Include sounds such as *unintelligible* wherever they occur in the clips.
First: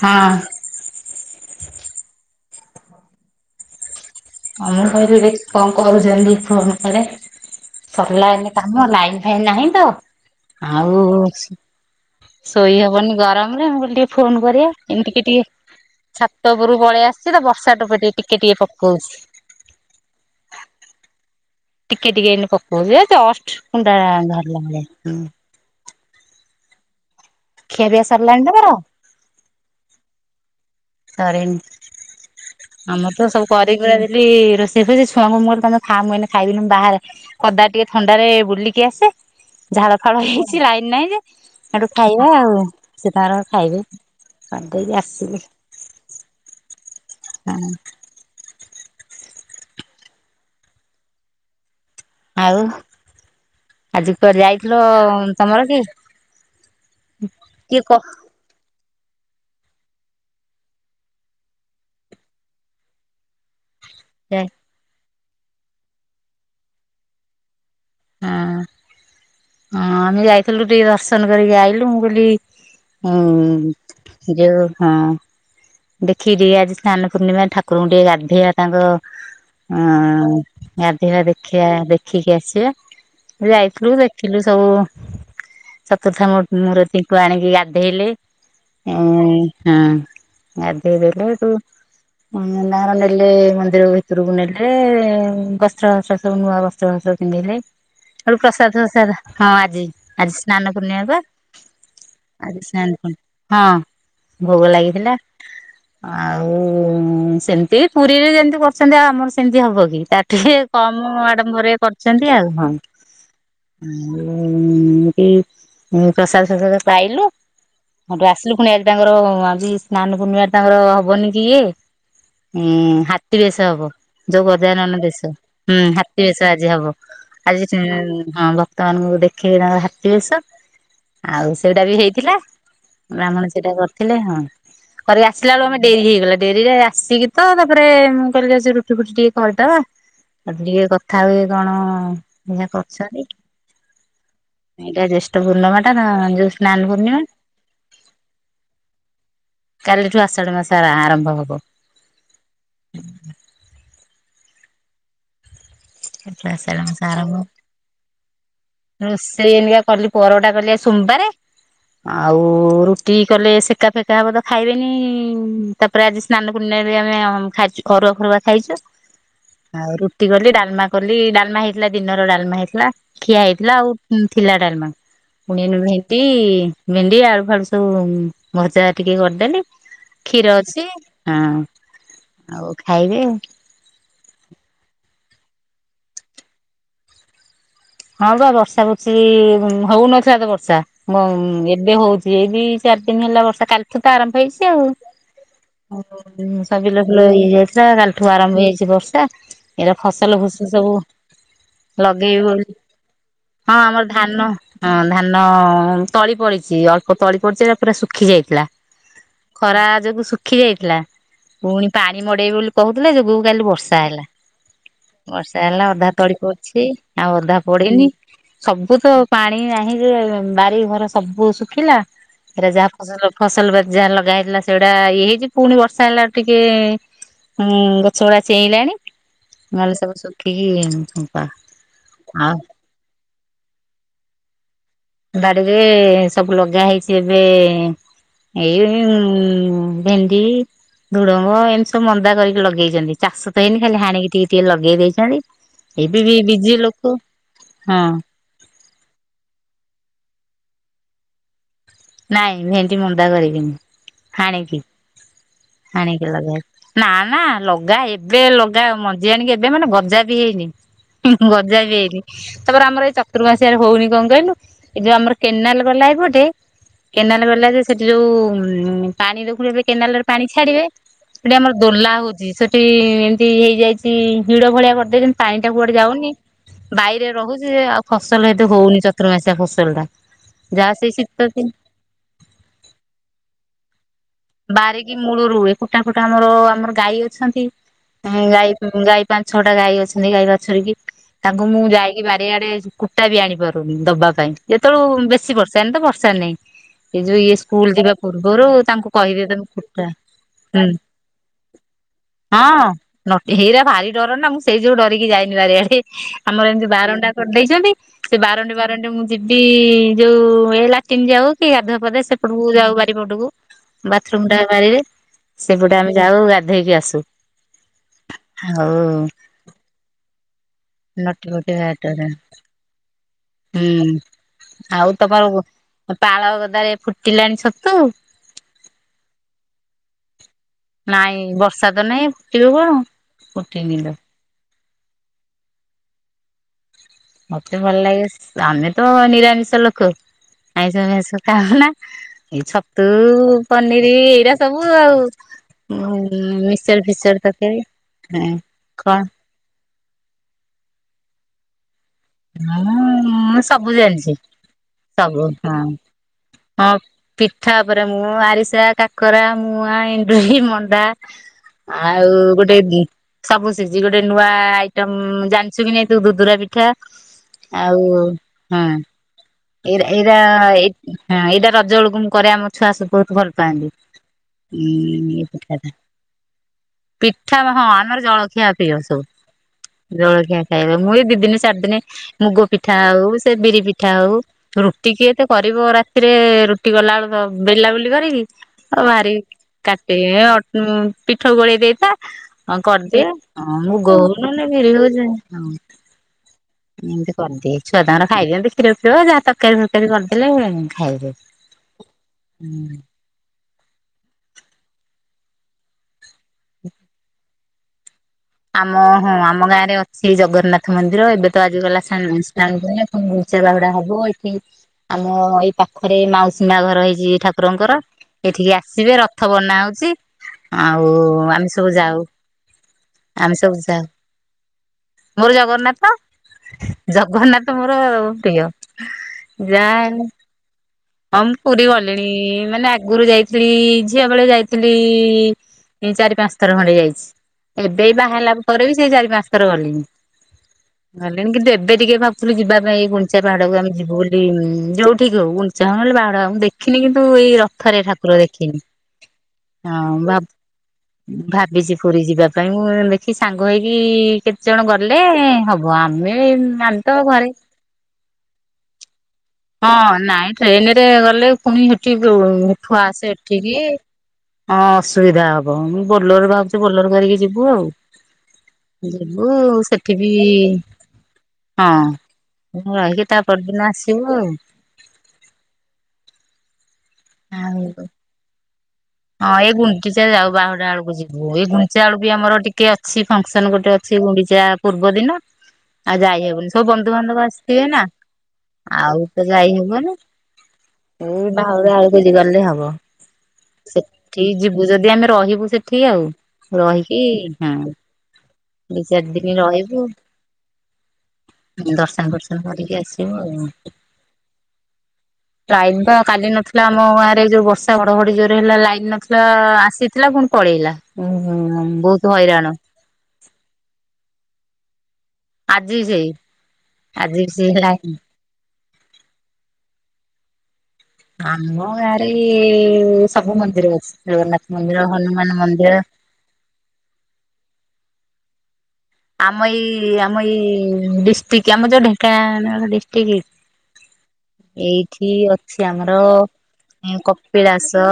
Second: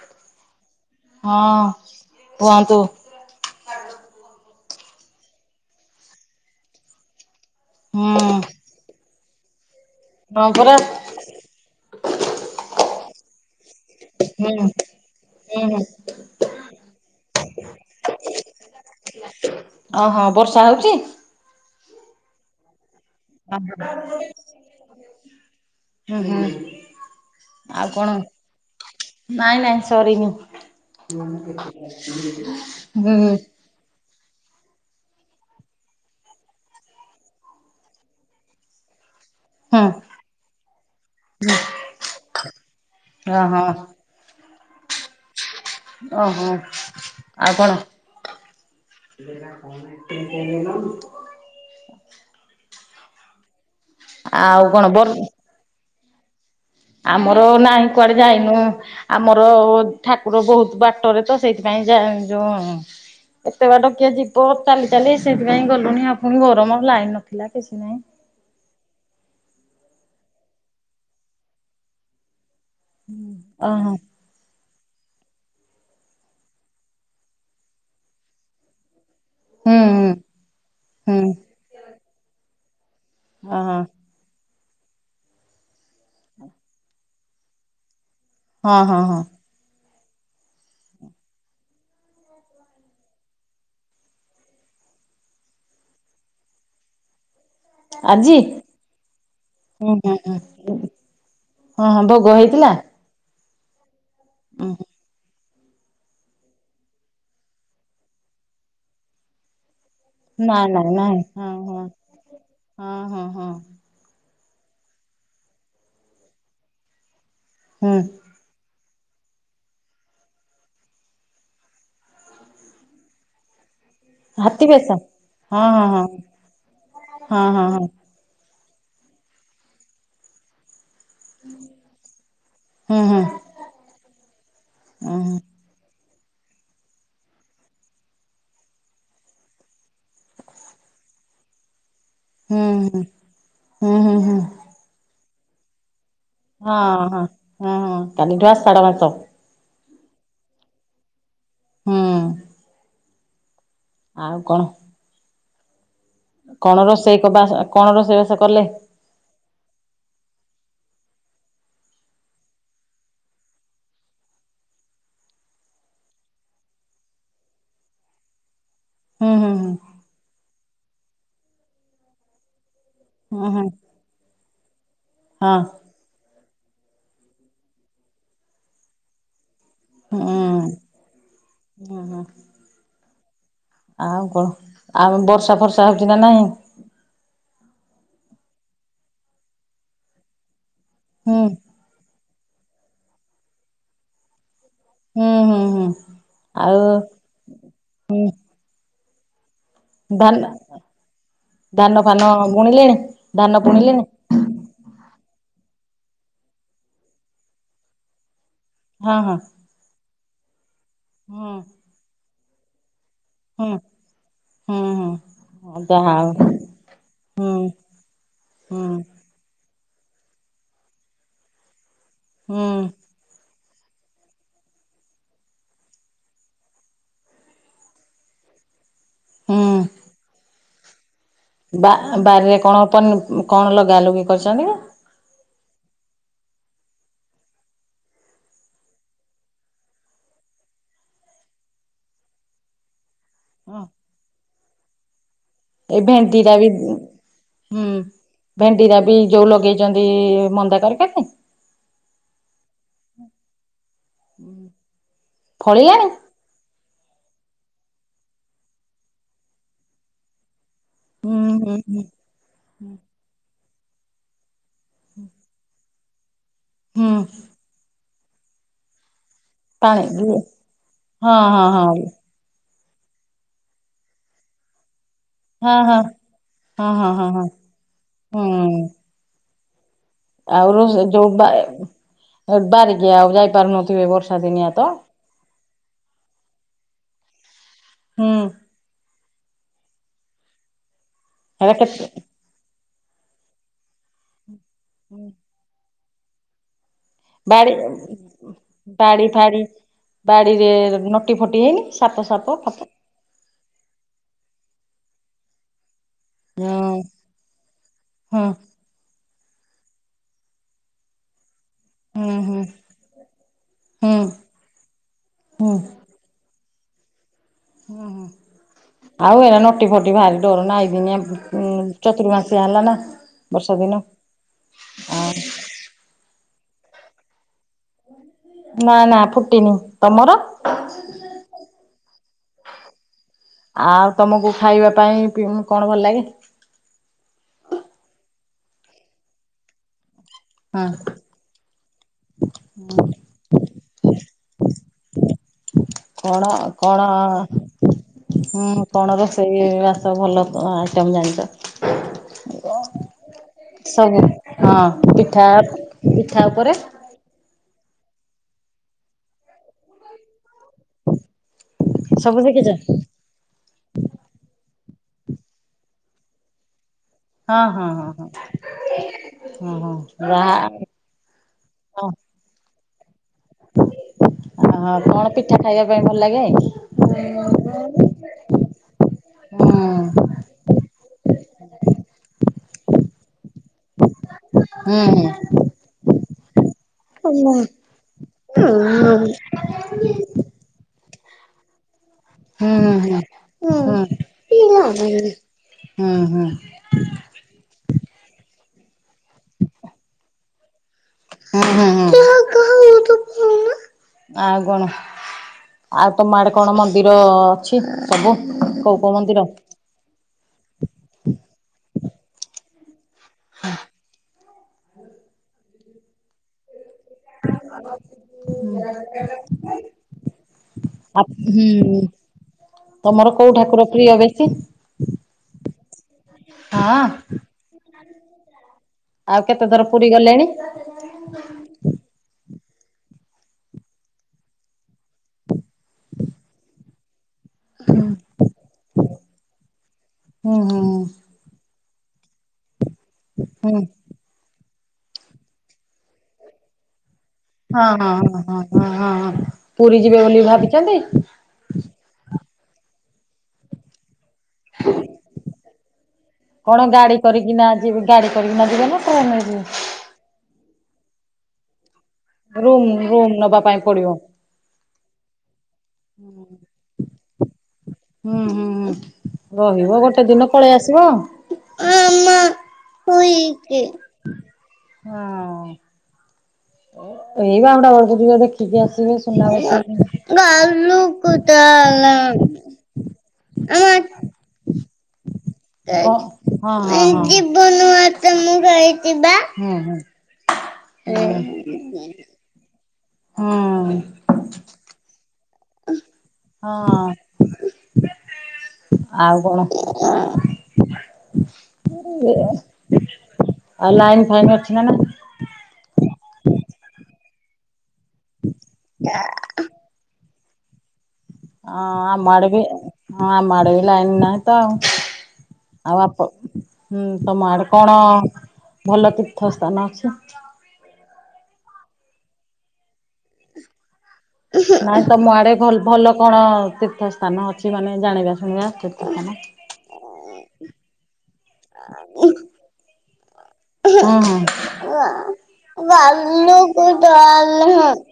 ହଁ। ହଁ କୁହନ୍ତୁ। କଲ ର କହିଦେଲି ଦେଖି କଣ କରୁଛନ୍ତି ଫୋନ କରେ ସରିଲା ହୁଁ ଏଇନିକା। ଆମ ଲାଇନ ଫାଇନ୍ ନାହିଁ ତ ହଁ ପରା ଆଉ ସେ ଶୋଇ ହବନି ଗରମରେ ମୁଁ କହିଲି ଟିକେ ଫୋନ ହୁଁ କରିବା ହୁଁ ଏମିତି ଟିକେ ଟିକେ ହୁଁ ଛାତ ଉପରୁକୁ ପଳେଇ ଆସିଛି ତ ବର୍ଷା ଟୋପେ ଟିକେ ଟିକେ ପକଉଛି। ଓହୋ ବର୍ଷା ହଉଛି। ଟିକେ ଟିକେ ଏଇନେ ପକଉଛି ହେ ଜଷ୍ଟ କୁଣ୍ଡା ଝାରିଲା ଭଳିଆ। ହୁଁ ହୁଁ। ଖିଆ ଆଉ ପିଆ କଣ ସରିଲାଣି ତମର? ନାଇଁ ନାଇଁ ସରିନି। ସରିନି ହୁଁ। କରି କୁରା ଦେଲି ରୋଷେଇ ଫୋସେଇ ଛୁଆଙ୍କୁ ମୁଁ କହିଲି ତମେ ଖା ମୁଁ ଏଇନେ ଖାଇବିନି ବାହାରେ ପଦାରେ ଟିକେ ଥଣ୍ଡାରେ ବୁଲିକି ଆସେ। ଝାଳ ଫାଳ ହେଇଛି ଲାଇନ ନାହିଁ ଯେ ସେଠୁ ଖାଇବା ଆଉ ସେ ତାଙ୍କର ଓହୋ ଖାଇବେ। ଗାଧେଇକି ଆସିଲି। ଓହୋ ଆଉ କଣ *inaudible* ଆଉ ଆଜି କୁଆଡ ଆଉ ଯାଇଥିଲ କଣ ବର୍ ତମର କି ଆମର ନାହିଁ କିଏ କ *unintelligible* ଆମର ଠାକୁର ବୋହୁତ ବାଟରେ ତ ସେଇଥିପାଇଁ ଯା ଯୋଉ ଏତେ ବାଟ କିଏ ହଁ ଯିବ ଚାଲି ଚାଲି ସେଥିପାଇଁ ଗଲୁନି ଆଉ ଫୁଣି ଗରମର ଲାଇନ ନଥିଲା କିଛି ନାଇଁ। ହଁ ହଁ ଆମେ ଯାଇଥିଲୁ ଟିକେ ଦର୍ଶନ କରିକି ଆଇଲୁ ମୁଁ କହିଲି। ଓହୋ ଆଉ ଯୋଉ ହଁ। ଦେଖିକି ଟିକେ ଆଜି ସ୍ନାନ ପୂର୍ଣ୍ଣିମା ଠାକୁରଙ୍କୁ ଟିକେ ଗାଧୋଇବା ହୁଁ ତାଙ୍କ ହୁଁ ଅଁ ହୁଁ ଗାଧୋଇବା ଦେଖିବା ଦେଖିକି ଆସିବା ଆମେ ଓହୋ ଯାଇଥୁଲୁ ଦେ ଦେଖିଲୁ ସବୁ ଚତୁର୍ଥା ମୂର୍ ମୂରତିଙ୍କୁ ଆଣିକି ଗାଧେଇଲେ। ହଁ ହଁ ଏଁ ହଁ। ହଁ। ଗାଧେଇ ଦେଲେ ହେଟୁ *unintelligible* ନେଲେ ମନ୍ଦିର ଭିତୁରୁକୁ ନେଲେ ଗସ୍ତ୍ର *unintelligible* ସବୁ ନୂଆ ବସ୍ ସ୍ତ୍ର ଫସ୍ତ୍ର ପିନ୍ଧେଇଲେ ଆଜି? ହେଟୁ ପ୍ରସାଦ ସାରା ହଁ ଆଜି ଆଜି ସ୍ନାନ ପୂର୍ଣିମାପା। ଓହୋଁ ଭୋଗୋ ହେଇଥିଲା? ହଁ ଉଁ ଭୋଗୋ ହୁଁ। ଲାଗିଥିଲା। ଆଉ ସେମିତି ପୁରୀରେ ଯେମିତି କରୁଛନ୍ତି ଆଉ ଆମର ସେମିତି ହବ କି ତା ଟିକେ ନା ନା କମ ନାଇଁ। ହଁ ଆଡମ୍ବରରେ ହଁ କରିଛନ୍ତି ଆଉ କଣ। ହଁ ହଁ ହଁ। ଆଉ ଏମତି ଉଁ ପ୍ରସାଦ ଫ୍ରସାଦ ପାଇଲୁ। ହୁଁ। ହୋଟୁ ଆସିଲୁ ଫୁଣି ଆଜି ତାଙ୍କର ଆଜି ସ୍ନାନ ପୂର୍ଣ୍ଣିମା ତାଙ୍କର ହବନି କି ଇଏ ଉଁ ହାତୀ ବେଶ ହବ। ଯୋଉ ଗଜାନନ ବେଶ ହଁ ହୁଁ ହଁ ହାତୀ ହଁ ବେଶ ଆଜି ହବ ହଁ ଆଜି ହଁ ହଁ *unintelligible* ହବ। ତମାନଙ୍କୁ ଦେଖେଇବେ ତାଙ୍କ ହାତୀ ବେଶ ଆଉ ସେଇଡ଼ା ବି ହେଇଥିଲା ହୁଁ ହୁଁ ବ୍ରାହ୍ମଣ ଏଟା କରିଥିଲେ ହଁ। ଉଁ ପରେ ହୁଁ। ଆସିଲା ବେଳୁ ଆମେ ଡେରି ହେଇଗଲା ଡେରିରେ ଆସିକି ତ ତାପରେ ମୁଁ କହିଲି ଯାଉଚି ରୁଟି ଫୁଟି ଟିକେ କରିଦବା। *unintelligible* ଟିକେ କଥା ହୁଏ କଣ ହୁଁ ଏଇଆ ହୁଁ କରୁଛନ୍ତି ହୁଁ ହୁଁ ହୁଁ। ଏଇଡ଼ା ଜେଷ୍ଟପୂର୍ଣ୍ଣମାଟା ତ ଯୋଉ ହଁ ସ୍ନାନ ପୂର୍ଣ୍ଣିମା ହଁ ହଁ ହଁ କାଲିଠୁ ଆଷାଢ଼ ମାସ। କାଲିଠୁ ଆଷାଢ ମାସ ଆରା ଆ ଆରମ୍ଭ ହବ। ହୁଁ। ଆଉ କଣ। କାଲିଠୁ ଆଷାଢ କଣ ମାସ ରୋଷେଇ କ ଆରମ୍ଭ ବାସ କଣ ରୋଷେଇ ବାସ କଲେ। ରୋଷେଇ ଏଇନିକା କଲି ପରଟା କଲି ଆଜି ସୋମବାରେ। ଆଉ ରୁଟି କଲେ ସେକା ଫେକା ହବ ତ ଖାଇବେନି। ତାପରେ ଆଜି ସ୍ନାନପୂର୍ଣ୍ଣିମାବି ଆମେ ଅଁ ଖାଇଚୁ ଘରୁଆ ଫରୁଆ ଖାଇଛୁ। ହୁଁ ହୁଁ ହୁଁ ଆଉ ରୁଟି କଲି ଡାଲମା କଲି ଡାଲମା ହେଇଥିଲା ଦିନର ଡାଲମା ହେଇଥିଲା ଖିଆ ହୁଁ ହେଇ ହୁଁ ଥିଲା ଆଉ ଥିଲା ଡାଲମା ହଁ ଫୁଣି ଏଇନୁ ହେ ଟି ଭେଣ୍ଡି ଆଳୁ ଫାଳୁ ସବୁ ଭଜା ଟିକେ କରିଦେଲି। ହୁଁ କ୍ଷୀର ହୁଁ। ଅଛି ହୁଁ। ହଁ ଆଉ ଖାଇବେ। ଆଉ କଣ ଆଉ ବର୍ଷା ଫର୍ଷା ହୋଉଚି ନା ନାଇଁ। ହଁ ପା ବର୍ଷା ବୁର୍ଷି ହୋଉନଥିଲା ତ ବର୍ଷା ମ ହୁଁ ଇଏ ଏବେ ହୋଉଛି ଏଇ ଦି ଚାରି ଦିନି ହେଲା ବର୍ଷା କାଲିଠୁ ତ ଆରମ୍ଭ ହେଇଛି ଆଉ। ହୁଁ ହୁଁ ହୁଁ ଆଉ ଉଁ ସବୁ ଆଉ ବିଲ ଫିଲ ଇଏ ହେଇଯାଇଥିଲା କାଲିଠୁ ଆରମ୍ଭ ହେଇଛି ବର୍ଷା। ଏରା ଫସଲ ଧାନ ଫୁସୁଲି ସବୁ ଧାନ ଫାନ ଲଗେଇବୁ ବୋଲି ବୁଣିଲେଣି ଧାନ ହଁ ବୁଣିଲେଣି ଆମର ଧାନ ହଁ ଧାନ ତଳି ପଡିଛି ଅଳ୍ପ ତଳି ପଡିଚି ହେରା ପୁରା ଶୁଖି ଯାଇଥିଲା। ହଁ ହଁ। ଖରା ଯୋଗୁ ଶୁଖି ଯାଇଥିଲା ହୁଁ ପୁଣି ପାଣି ମଡେଇ ବୋଲି କହୁଥୁଲେ ଯୋଗୁକୁ କାଲି ହୁଁ ବର୍ଷା ହେଲା ହୁଁ ବର୍ଷା ହୁଁ ହେଲା ଅଧା ଯାହା ହଉ ତଳି ପଡିଛି ଆଉ ହୁଁ ଅଧା ପଡିନି ହୁଁ ସବୁ ତ ପାଣି ନାହିଁ ଯେ ବାରି ଘର ସବୁ ଶୁଖିଲା। ହୁଁ ଏଇଟା ଯାହା ଫସଲ ଫସଲ ବାଡ଼ି ଯାହା ଲଗା ହେଇଥିଲା ସେଉଡା ଇଏ ହେଇଛି। ପୁଣି ବର୍ଷା ହେଲା ଟିକେ ଉଁ ଗଛଗୁଡା ଚେଇଁଲାଣି ନହେଲେ ହୁଁ ସବୁ ଶୁଖିକି ଛମ୍ପା ବା ବାରିରେ କଣ ପନି କଣ ଲଗା ଲୁଗି କରିଛନ୍ତି କି? ବାଡିରେ ସବୁ ଲଗା ହେଇଛି ଏବେ ଏଇ ଉଁ ଭେଣ୍ଡି ଧୁଡଙ୍ଗ ଏମିତି ସବୁ ମନ୍ଦା କରିକି ଲଗେଇଛନ୍ତି ଚାଷ ତ ହେଇନି ଖାଲି ହାଣିକି ଟିକେ ଟିକେ ଲଗେଇ ଦେଇଛନ୍ତି। ଏଇ ଏ ବି ବି ଭେଣ୍ଡିଟା ବିଜି ଲୋକ ହଁ ଭେଣ୍ଡିରା ବି ଯୋଉ ଲଗେଇଛନ୍ତି ମନ୍ଦା କରିି କାଟି? ନାଇଁ ଭେଣ୍ତି ମନ୍ଦା କରିକି ନୁହଁ ହାଣିକି ଫଳିଲାଣି ହାଣିକି ଲଗାହେଇ ନା ନା ଲଗା ଏବେ ଲଗା ଆ ମଞ୍ଜି ଆଣିକି ଏବେ ମାନେ ଗଜା ବି ହେଇନି। ହୁଁ ହୁଁ ଗଜା ବି ହୁଁ ହେଇନି। ତାପରେ ଆମର ଏଇ ଚତୁର୍ ମସିଆରେ ହୋଉନି କଣ କହିଲୁ? ଏ ଯୋଉ ଆମର କେନାଲ ଗଲା ଏଇପଟେ ହୁଁ କେନାଲ ଗଲା ଯେ ସେଠି ଯୋଉ ଉ ପାଣି ଦେ ଏ କେନାଲ ରେ ପାଣି ଛାଡିବେ ସେଠି ହଁ ଆମର ହଁ ଦୋଲା ହଉଛି ସେଠ ସେ ଏମିତି ହେଇଯାଇଛି ହିଡ ଭଳିଆ କରିଦେଇଚନ୍ତି ପାଣି ଟା ହଁ କୁଆଡେ ହଁ ଯାଉନି ହଁ ହଁ ହଁ ହଁ ବାଇରେ ହଁ ରହୁଛି ଯେ ଆଉ ଫସଲ ହେତେ ହୁଁ ହୋଉନି ଚତୁର୍ମାସିଆ ଫସଲ ଟା। ଆଉ ଯାହା ରହେ ସେଇ ଯୋଉ ଶୀତ ବା ଦିନ ବାରିକି ଆଉ ଯାଇପାରୁନଥିବେ ବର୍ଷା ଦିନିଆ ତ ମୂଳୁରୁୁ ହୁଏ। କୁଟା ଫୁଟା ଆମର ଆମର ଗାଈ ଅଛନ୍ତି ହୁଁ ଗାଈ ଗାଈ ପାଞ୍ଚ ଛଅଟା ଗାଈ ଅଛନ୍ତି ଗାଈ ବାଛୁରି କି ତାଙ୍କୁ ହେରା ମୁଁ କେତେ ଯାଇକ ବା ଡେଆଡେ କୁଟା ବି ଆଣି ପାରୁନି ଦବା ପାଇଁ ଯେତେବେଳୁ ବେଶୀ ବର୍ଷା ଏନ ତ ବର୍ଷା ନାଇଁ। ଏ ଯୋଉ ଇଏ ବାଡି ସ୍କୁଲ ଯିବା ପୂର୍ବରୁ ତାଙ୍କୁ ବାଡି କହିବେ ଫାଡି ତମେ କୁଟା ବାଡିରେ ହୁଁ ନଟି ଫଟି ହେଇନି ସାପ ସାପ ହଁ ଫାପ? ନଟି ହେଇରା ଭାରି ଡର ନା ମୁଁ ସେଇ ଯୋଗୁ ଡରିକି ଯାଏନି ବାରିଆଡେ। ଆମର ହୁଁ ଏମିତି ବାରଣ୍ଡା କରିଦେଇଛନ୍ତି ସେ ହୁଁ ବାରାଣ୍ଡ ବାରଣ୍ଡା ମୁଁ ଯିବି ଯୋଉ ଏ ଲାଟିନ୍ ଯାଉ କି ଗାଧୁଆ ପାଧୁଆ ହୁଁ ହୁଁ ସେପଟକୁ ଯାଉ ବାରିପଟକୁ ହୁଁ ବାଥରୁମ ଟା ବାାରିବେ ହୁଁ ସେପଟେ ଆମେ ଯାଉ ଗାଧେଇକି ଆସୁ। ହୁଁ ହୁଁ। ଆଉ ଆଉ ଏତା ନଟି ଫଟି ଭାରି ଡର ନା ଆଇ ଦିନିଆ ନଟି ଫଟି ବାଟରେ ଚତୁର୍ମାସିଆ ହେଲା ନା। ବର୍ଷା ଦିନ। ହୁଁ ଆଉ ତମର ପାଳ ଗଦାରେ ଫୁଟିଲାଣି ଛତୁ? ନା ନା ଫୁଟିନି ତମର? ନାଇଁ ବର୍ଷା ତ ନାଇଁ ଫୁଟିବ କଣ? ଫୁଟିନି ଆଉ ଲୋ ତମକୁ ଖାଇବା ପାଇଁ କଣ ଭଲ ଲାଗେ? ମତେ ଭଲ ଲାଗେ ଆମେ ତ ନିରାମିଷ ଲୋକ ହଁ ଆଇଁସ ଫାଇଂଶ ଖାଉନା ଏଇ ଛତୁ ପନିର ଏଇରା ସବୁ ଆଉ। କଣ ମିକ୍ସଚର କଣ ଫିକ୍ସଚର ତରକାରୀ ହଁ କଣ ରୋ ସେଇ ମାସ ଭଲ ଆଇଟମ୍ ଜାଣିଛ ହଁ ମୁଁ ସବୁ ଜାଣିଛି ହଁ ସବୁ ପିଠା ହଁ ପିଠା ଉପରେ ହଁ ପିଠା ଉପରେ ମୁଁ ଆରିସା କାକରା ମୁଆ ଏଣ୍ଡୁରି ମ ଣ୍ଡା ଆଉ ସବୁ ଶିଖିଛ? ଗୋଟେ ସବୁ ସିକିଚି। ଗୋଟେ ନୂଆ ଆଇଟମ ଜାଣିଛୁ କି ନାଇ ତୁ ଦୁଦୁରା ପିଠା? ହଁ ହଁ ଆଉ ହଁ ହଁ ହଁ ହଁ ହଁ ଏଇରା ଏଇରା ଯାହା ଏଇ ଏଇଟା ରଜ ହଁ ବେଳକୁ ମୁଁ କରେ ଆମ ଛୁଆ ସବୁ ବହୁତ ଭଲ ପାଆନ୍ତି। ହଁ ଉଁ କଣ ପିଠା ମୀଠା ଖାଇବା ପାଇଁ ଭଲ ଲାଗେ? ପିଠା ହଁ ଆମର ଜଳଖିଆ ପ୍ରିୟ ସବୁ। ହୁଁ ଜଳଖିଆ ଖାଇବା ମୁ ଏ ଦି ଦିନେ ଚାରି ଦିନେ ମୁଗ ପିଠା ହଉ ସେ ବିରି ପିଠା ହଉ ରୁଟି ହୁଁ। କିଏ ଏତେ କରିବ? ରାତିରେ ରୁ ଟି ହୁଁ ହୁଁ କଲାବେଳକୁ ବେଲା ବୁଲି କରିକି ଆଉ ଭାରି କାଟେ ଅ ଉଁ ପିଠଉ ଗୋଳେଇ ଦେଇଥା ହୁଁ ହ ହୁଁ। କରିଦିଏ ହୁଁ ହଁ ମୁଗ ହୋଉ ନହେଲେ ବିରି ହୋଉ ଯେନ ହଁ ହଁ। ଏମିତି କରିଦିଏ, ଛୁଆତାଙ୍କର ଖାଇଦିଅନ୍ତି। କ୍ଷୀର ଥିବ, ଯାହା ତରକାରୀ ଫରକାରୀ କରିଦେଲେ ହେ ଖାଇବେ। ଆଉ କଣ? ଆଉ ତମ ଆଡେ କଣ ମନ୍ଦିର? ଅଛି ସବୁ। କୋଉ ଆମ କୋଉ ହଁ ମନ୍ଦିର? ଆମ ଗାଁରେ ଅଛି ଜଗନ୍ନାଥ ମନ୍ଦିର ଏବେ ତ ଆଜି ଗଲା ଜାଣି ଆଣ ଗଞ୍ଚା ବାୁଡା ହବ ଏଠି ଆମ ଏଇ ପାଖରେ ମାଉସୀ ମା ଘର। ର ହେଇଛି ଠାକୁରଙ୍କର ଏଠିକି ଆସିବେ ରଥ ବର୍ଣ୍ଣ ହଉଛି। ଆଉ ଆ ଆମେ ସବୁ ହୁଁ ଯାଉ ତମର କୋଉ ଆମେ ସବୁ ଠାକୁର ଯାଉ ପ୍ରିୟ ବେଶୀ? ମୋର ଜଗନ୍ନାଥ ଆଉ ଜଗନ୍ନାଥ ମୋର ପ୍ରିୟ। ଆଉ କେତେ ଥର ଯାହା ପୁରୀ ହେଲେ ଗଲେଣି? ହଁ ମୁଁ ପୁରୀ ଗଲିଣି ମାନେ ଆଗରୁ ଯାଇଥିଲି ଝିଅ ବେଳେ ଯାଇଥିଲି ଚାରି ପାଞ୍ଚ ଥର ଖଣ୍ଡେ ଯାଇଛି। ଏବେ ବାହାରିଲା ପରେ ବି ସେଇ ଚାରି ପାଞ୍ଚ ଥର ଗଲିଣି ହୁଁ ହୁଁ ଗଲିଣି କିନ୍ତୁ ଏବେ ଟିକେ ଭାବୁଥିଲୁ ଯିବା ପାଇଁ ଗୁଣ୍ଞ୍ଚିା ପାହାଡକୁ ହୁଁ ଆମେ ଯିବୁ ବୋଲି ଯୋଉ ଠିକ ହଉ। ଚାହୁଁ ହେଲେ ବାଡ ଆ ଦେଖି ଦେଖିନି କିନ୍ତୁ ଏଇ ହଁ ରଥରେ ହଁ ଠାକୁର ହଁ ହଁ ଦେଖିନି ହଁ ହଁ ହଁ। ପୁରୀ ହଁ ଯିବେ ବା। ବୋଲି ଭାବିଛନ୍ତି? ଭାବିଛି ପୁରୀ ଯିବା ପାଇଁ, ମୁଁ ଦେଖି ସାଙ୍ଗ ହେଇକି କେ ଜଣ ଗଲେ ହବ, ଆମେ ଆଣି କଣ *unintelligible* ଗାଡି ତବ ଘରେ କରିକିନା ଯିବେ ଗାଡି କରିକି ନା ଯିବେ, ନା କାର ରେ ଯିବା। ହଁ, ନାଇଁ ଟ୍ରେନ ରେ ଗଲେ ପୁଣି, ସେଠି ରୁମ୍ ଉଠୁଆ ଆସେ ରୁମ୍ ନବା ଏଠିକି ପାଇଁ ପଡିବ ହୁଁ ହଁ ଅସୁବିଧା ହବ, ମୁଁ ବୋଲୋର ଭାବୁଛି, ବୋଲେର କରିକି ଯିବୁ ଆଉ। ହୁଁ ହୁଁ। ଯିବୁ ଆ ରହିବ ସେଠ ଗୋଟେ ବିି ଦିନ ପଳେଇ ଆସିବ। ହଁ, ମୁଁ ରହିକି ତା ପରଦିନ ଆସିବୁ ଆଉ ହଁ। ଏଇ ଆଉ ବାହୁଡ଼ା ବେଳକୁ ଯିବେ, ଦେଖିକି ଆସିବେ। ହଁ ସୁନାବେଶ ଏଇ ଗୁଣ୍ଡିଚା ଯାଉ, ବାହୁଡା ଗଲୁ ବେଳକୁ ଯିବୁ, ଏଇ ଗୁଣ୍ଡିଚା କୋତଲା ବେଳ କୁ ଆମର ଟିକେ ଅଛି ଫଙ୍କସନ ଗୋଟେ ଆମ ଅଛି, ଗୁଣ୍ଡିଚା ପୂର୍ବ ଦିନ ଆଉ ଯାଇହବନି, ସବୁ ବନ୍ଧୁବାନ୍ଧବ ଆସିଥିବେ ଜୀବନୁଆ ନା, ତ ମୁଁ ଆଉ ରହିଥିବା। ତ ହୁଁ ଯାଇହବ ନି। ଏଇ ବାହୁଡ଼ା ବେଳକୁ ଗଲେ ହବ। ହୁଁ ହୁଁ ସେଠି ଯିବୁ ଯଦି ଆମେ ରହିବୁ ସେଠି ଆଉ, ହଁ ରହିକି, ହଁ। ଦି ଚାରି ଆଉ ଦିନ କଣ ରହିବୁ। ଦର୍ଶନ ଫର୍ଶନ କରିକି ଆସିବୁ ଆଉ। ଲାଇନ ଫାଇନ୍ ଅଛି ନା ନାଇଁ? ଲାଇନ ତ କାଲି ନଥିଲା ଆମ ଗାଁରେ, ଏଇ ଯୋଉ ବର୍ଷା ଘଡଘଡି ଜୋରେ ହେଲା ଲାଇନ ନଥିଲା, ଆସିଥିଲା ପୁଣି ପଳେଇଲା, ହଁ ଆମ ବହୁତ ଆଡେ ବି ହଇରାଣ। ହଁ ଆଡେ ବି ଲାଇନ ନାହିଁ ତ ଆଉ। ଆଉ, ଆଜି ଆପ ସେଇ ହୁଁ, ଆଜି ତମ ବି ଆଡେ ସେଇ କଣ ଲାଇନ ଭଲ ତୀର୍ଥ ସ୍ଥାନ ଅଛି? ଆମ ଗାଁରେ ସବୁ ମନ୍ଦିର ଅଛି, ଜଗନ୍ନାଥ ମନ୍ଦିର, ନାଇଁ ତମ ଆଡେ ହନୁମାନ ଭଲ ମନ୍ଦିର ଭଲ କଣ ତୀର୍ଥ ସ୍ଥାନ ଅଛି, ମାନେ ଜାଣିବା ଶୁଣିବା, ଆସୁ ଆମ ଏଇ, ଆମ ଏଇ, ଡିଷ୍ଟ୍ରିକ୍ଟ ଆମ ଯୋଉ ଢେଙ୍କାନାଳ ହୁଁ ହୁଁ। ହୁଁ। ଡିଷ୍ଟ୍ରିକ୍ଟଇ ଏଇଠି ଅଛି, ଆମର କପିଳାସ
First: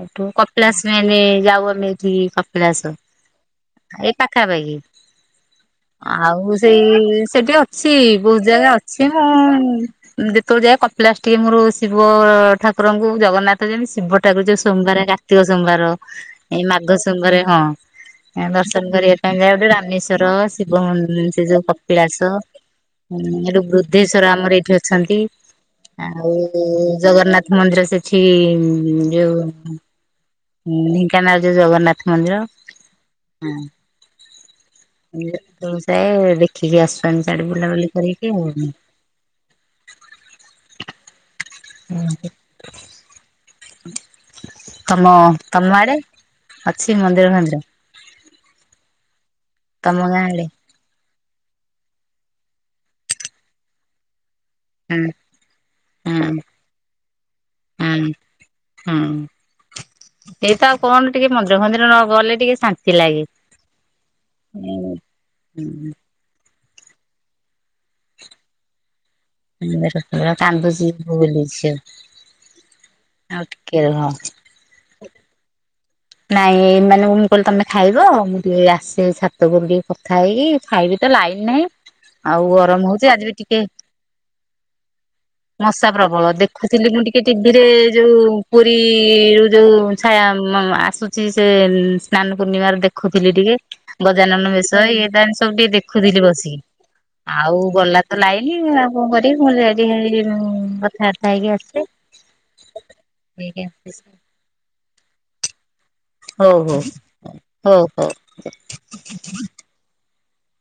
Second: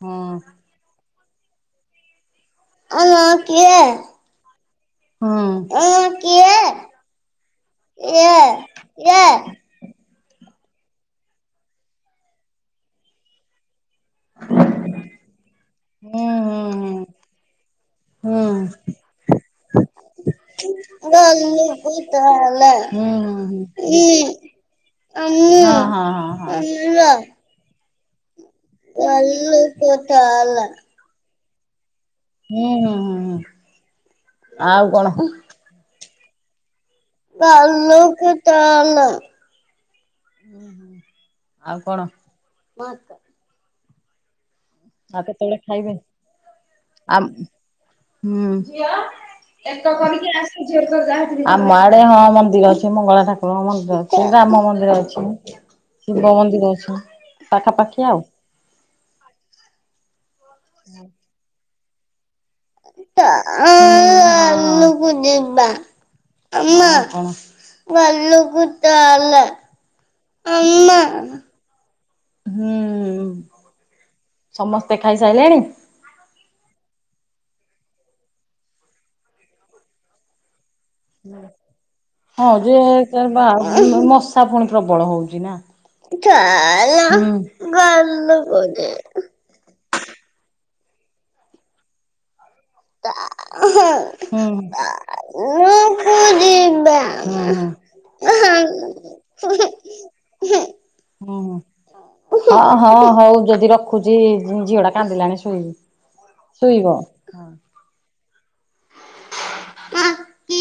ଏୁ କ *unintelligible* କପିଳାସ ମାନେ ଯାଉ ଆମେ ଏଠି, କପିଳାସ ଆମ ଏ ପାଖାପାଖି। ହଁ। ଆଉ ସେଇ ସେଠି ଅଛି, ହୁଁ ବହୁତ ଜାଗା ଅଛି ମୁଁ ହୁଁ ଯେତେବେଳେ ଯାଏ, କପିଳାସ ଟିକେ ମୋର ଶିବ ଠାକୁରଙ୍କୁ, ଜଗନ୍ନାଥ ଯେମିତି ଶିବ ଟା କରୁଛ ସୋମବାର କାର୍ତିକ ସୋମବାର ଏଇ ମାଘ ସୋମବାର ହଁ। ହୁଁ ହୁଁ ଦର୍ଶନ କରିବା ପାଇଁ ଯାଉ ଟ ଇଶ୍ଵର ଶିବ ମ ସେ ଯୋଉ କପିଳାସ ଏଠୁ ବୃଦ୍ଧେଶ୍ଵର ଆମର ଏଠି ଅ ଛନ୍ତି ଆଉ ଜଗନ୍ନାଥ ମନ୍ଦିର ସେଠି। *unintelligible* *unintelligible* ଉଁ ଢେଙ୍କାନାଳରେ ଜଗନ୍ନାଥ ମନ୍ଦିର ଆଉ କଣ? ହଁ। ଯୋଉ ସେ ଦେଖିକି ଆସୁଛନ୍ତି ସିଆଡେ ବୁଲାବୁଲି ଗଲୁକୁ କରିକି ଆଉ। *unintelligible* ଉଁ ହୁଁ। *unintelligible* ତମ, ଆଉ କେତେବେଳେ ତମ ଖାଇବେ? ଆଡେ ଅଛି ଆମ ମନ୍ଦିର ଫନ୍ଦିର? ହୁଁ। ତମ ଗାଁ ଆଡେ ଆମ ଆଡେ ହଁ ମନ୍ଦିର ଅଛି। ମଙ୍ଗଳା ଠାକୁରଙ୍କ ମନ୍ଦିର ଅଛି। ରାମ ମନ୍ଦିର ହୁଁ ଅଛି। ହୁଁ ଶିବ ମନ୍ଦିର ଅଛି ପାଖାପାଖି ହୁଁ ଆଉ। ହୁଁ, ଏଇତ ଆଉ କଣ ଟିକେ ମନ୍ଦିର ଫନ୍ଦିର ନ ଗଲେ ଟିକେ ଶା *unintelligible* ଯିବା। ମାମା ଘଲୁକୁ ଚାଲେ। ଏଟା ଆମ କାନ୍ଦୁଚି ବୁଲି ଯିବ। ହୁଁ ଆଉ ଟିକେ ରହ। ସମସ୍ତେ ଖାଇସାରିଲେଣି? ନାଇଁ ମାନେ ମୁଁ କହିଲି ତମେ ଖାଇବ ମୁଁ ଟିକେ ଆସେ ଛାତ ଉପରୁ ଟିକେ କଥା ହେଇକି ଖାଇବି। ତ ଲାଇନ ନାହିଁ। ଆଉ ହଁ ଯେ ଗରମ ହଉଛି ଆଜି ବି ଟିକେ ବାହା ମଶା ପୁଣି ପ୍ରବଳ ହଉଛି ନା। ହଁ ଦେଖୁଥିଲି ଚାଲ ମୁଁ ଟିକେ ଟିଭିରେ ଯୋଉ ଘରକୁ ଯିବା। ପୁରୀରୁ ଯୋଉ ଛା ଆସୁଛି ସେ ସ୍ନାନ ପୂର୍ଣ୍ଣିମାର ଦେଖ ଦେଖୁଥିଲି ଟିକେ ଗଜାନନ ହୁଁ। ବେଶ ଇଏ ତା ସବୁ ଟିକେ ଘରକୁ ଦେଖୁଥିଲି ବସିକି। ଯିବା। ଆଉ ଗଲା ଲାଇନି ଆଉ କଣ କରିବି ହୁଁ ମୁଁ କହିଲି ଯାଏ ହୁଁ। ଟିକେ କଥାବାର୍ତ୍ତା ହୁଁ ହେଇକି ଆସେ। ହଁ, ହଁ ହଉ ଯଦି ରଖୁଛି ଝିଅ ଟା କାନ୍ଦିଲାଣି ଶୋଇବ। ହଉ, ହଉ, ହଁ। ହଉ, ହଉ। *unintelligible*